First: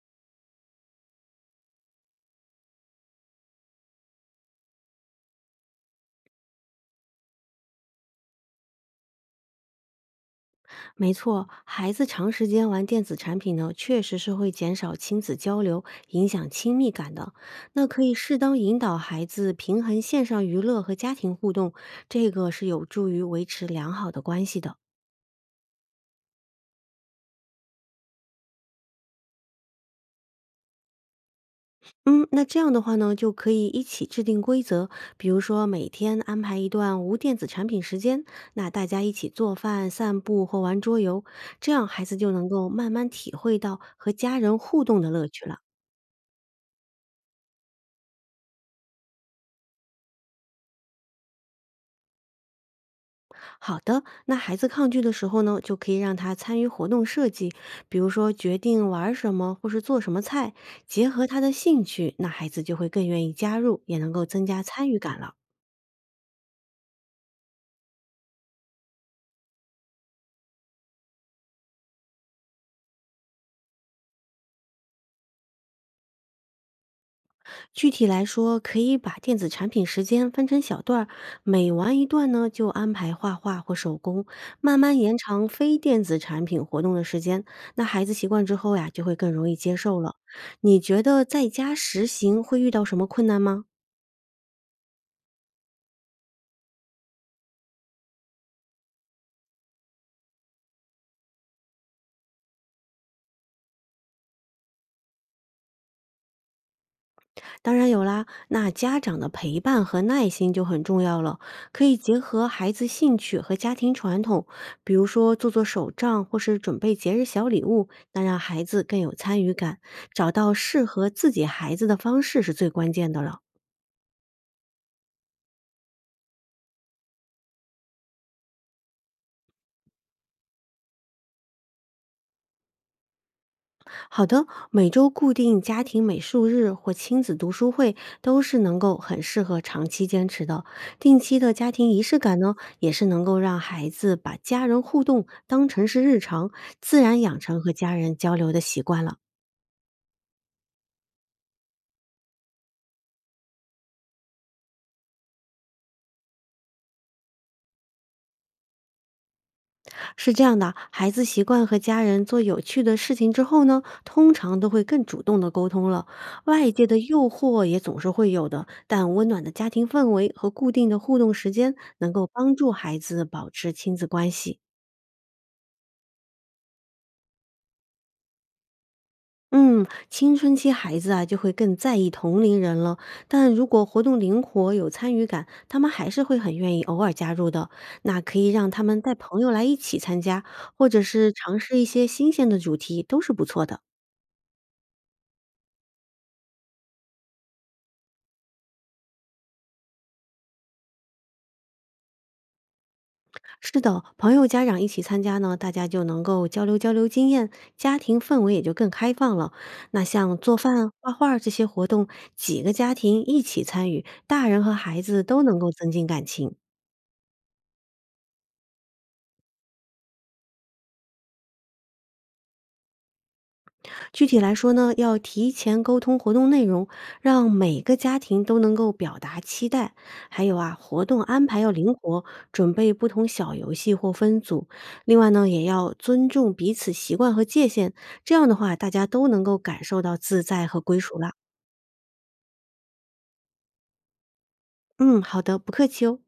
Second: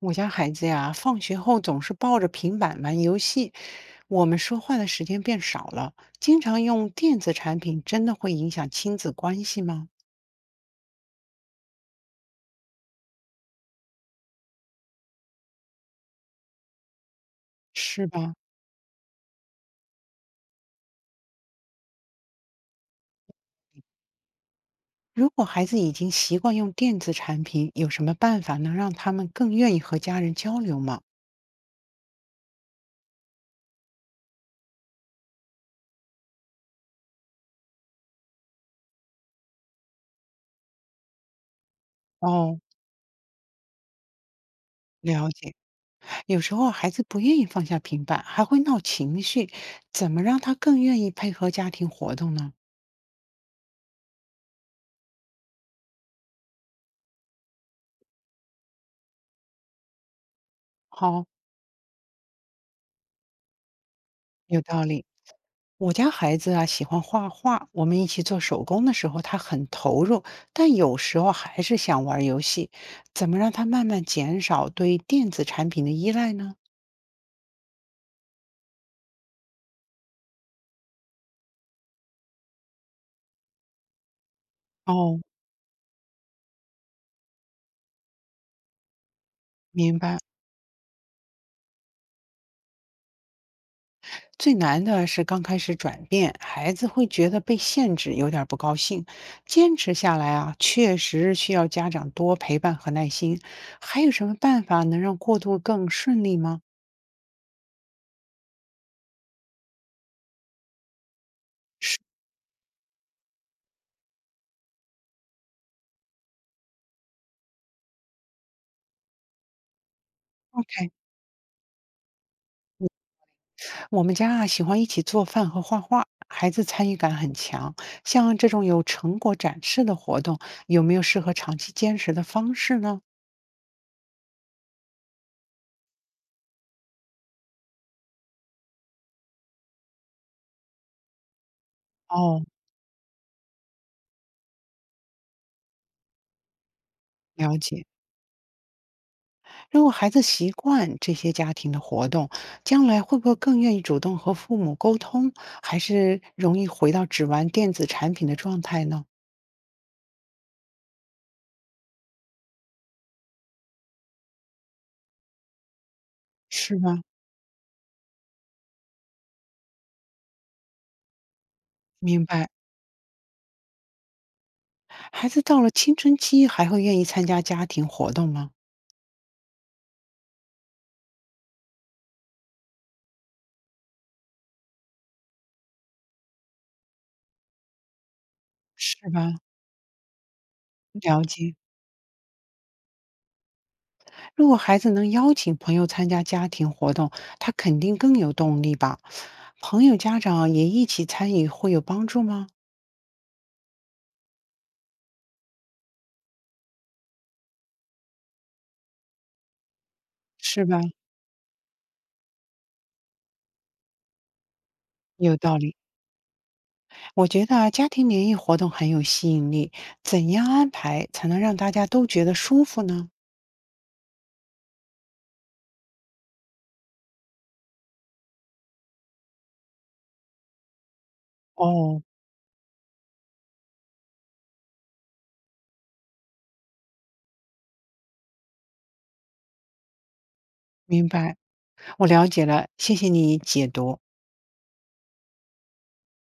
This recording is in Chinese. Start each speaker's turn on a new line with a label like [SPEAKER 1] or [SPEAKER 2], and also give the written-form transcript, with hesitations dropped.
[SPEAKER 1] 我家孩子呀，放学后总是抱着平板玩游戏，我们说话的时间变少了。经常用电子产品，真的会影响亲子关系吗？
[SPEAKER 2] 没错，孩子长时间玩电子产品呢，确实是会减少亲子交流，影响亲密感的。那可
[SPEAKER 1] 是
[SPEAKER 2] 以
[SPEAKER 1] 吧？
[SPEAKER 2] 适当引导孩子平衡线上娱乐和家庭互动，这个是有助于维持良好的关系的。
[SPEAKER 1] 如果孩子已经习惯用电子产品，有什么办法能让他们更愿意和家人交流吗？
[SPEAKER 2] 嗯，那这样的话呢，就可以一起制定规则，比如说每天安排一段无电子产品时间，那大家一起做饭、散步或玩桌游，这样孩子就能
[SPEAKER 1] 哦，
[SPEAKER 2] 够慢慢体会到和家人互动的乐
[SPEAKER 1] 了
[SPEAKER 2] 趣
[SPEAKER 1] 解。
[SPEAKER 2] 了。
[SPEAKER 1] 有时候孩子不愿意放下平板，还会闹情绪，怎么让他更愿意配合家庭活动呢？
[SPEAKER 2] 好的，那孩子抗拒的时候呢，就可以让他参与活动设计，比如说决定玩儿什么或是做什么菜，结合
[SPEAKER 1] 好，
[SPEAKER 2] 他的兴趣，那孩子就会更愿意加入，也能够增
[SPEAKER 1] 有
[SPEAKER 2] 加
[SPEAKER 1] 道
[SPEAKER 2] 参与
[SPEAKER 1] 理。
[SPEAKER 2] 感了。
[SPEAKER 1] 我家孩子啊喜欢画画，我们一起做手工的时候，他很投入，但有时候还是想玩游戏。怎么让他慢慢减少对电子产品的依赖呢？
[SPEAKER 2] 具体来说，可以把电子产品时间分成小段儿，每玩一段呢，就安排画画或手工，慢慢延
[SPEAKER 1] 哦，
[SPEAKER 2] 长非电子产品活动的时间。那孩子习惯之后呀，就会更容易接
[SPEAKER 1] 明
[SPEAKER 2] 受了。
[SPEAKER 1] 白。
[SPEAKER 2] 你觉得在家实行会遇到什么困难吗？
[SPEAKER 1] 最难的是刚开始转变，孩子会觉得被限制，有点儿不高兴。坚持下来啊，确实需要家长多陪伴和耐心。还有什么办法能让过渡更顺利吗
[SPEAKER 2] 当然有啦，那家长的陪伴和耐心就很重要了，可以结合孩子兴趣和家庭传统，比如说做做手账或是准备节日小礼物，那让孩子更有参与感，找到适
[SPEAKER 1] ？OK。
[SPEAKER 2] 合自己孩子的方式是最关键的了。
[SPEAKER 1] 我们家啊喜欢一起做饭和画画，孩子参与感很强。像这种有成果展示的活动，有没有适合长期坚持的方式呢？
[SPEAKER 2] 好的，每周固定家庭美术日或亲子读书会都是能够很适合长期坚持的。定期的家庭仪式感
[SPEAKER 1] 哦，
[SPEAKER 2] 呢，也是能够让孩子把家人互动当成是日常，自然养
[SPEAKER 1] 了
[SPEAKER 2] 成和
[SPEAKER 1] 解。
[SPEAKER 2] 家人交流的习惯了。
[SPEAKER 1] 如果孩子习惯这些家庭的活动，将来会不会更愿意主动和父母沟通，还是容易回到只玩电子产品的状态呢？
[SPEAKER 2] 是这样的，孩子习惯和家人做有趣的事情之后呢，通常都会更主动的沟通了。外
[SPEAKER 1] 是
[SPEAKER 2] 界的
[SPEAKER 1] 吗？
[SPEAKER 2] 诱惑也总是会有的，但温暖的家庭氛围和固定的互动时间，能
[SPEAKER 1] 明
[SPEAKER 2] 够
[SPEAKER 1] 白。
[SPEAKER 2] 帮助孩子保持亲子关系。
[SPEAKER 1] 孩子到了青春期，还会愿意参加家庭活动吗？
[SPEAKER 2] 嗯，青春期孩子啊，就会更在意同龄人了。但如果活动灵活、有参与感，他们还是会很愿意偶尔加入的。那可以让他们
[SPEAKER 1] 是
[SPEAKER 2] 带
[SPEAKER 1] 吧？
[SPEAKER 2] 朋友来一起参加，或者
[SPEAKER 1] 了
[SPEAKER 2] 是
[SPEAKER 1] 解。
[SPEAKER 2] 尝试一些新鲜的主题，都是不错的。
[SPEAKER 1] 如果孩子能邀请朋友参加家庭活动，他肯定更有动力吧？朋友、家长也一起参与，会有帮助吗？
[SPEAKER 2] 是的，朋友、家长一起参加呢，大家就能够交流经验，家庭氛围也就更开放了。那像做
[SPEAKER 1] 是吧？
[SPEAKER 2] 饭、画画这些活动，几个家庭一起参与，大人和孩子
[SPEAKER 1] 有
[SPEAKER 2] 都
[SPEAKER 1] 道
[SPEAKER 2] 能够
[SPEAKER 1] 理。
[SPEAKER 2] 增进感情。
[SPEAKER 1] 我觉得啊家庭联谊活动很有吸引力，怎样安排才能让大家都觉得舒服呢？
[SPEAKER 2] 具体来说呢，要提前沟通活动内容，让每个家庭都能够表达期待。还有啊，活动安排要灵
[SPEAKER 1] 哦，
[SPEAKER 2] 活，准备不同小游戏或分组。另外呢，也要尊重彼此习惯和界限，这样的话，大家都能够感受到自在和归
[SPEAKER 1] 明
[SPEAKER 2] 属啦。
[SPEAKER 1] 白，我了解了，谢谢你解读。
[SPEAKER 2] 嗯，好的，不客气哦。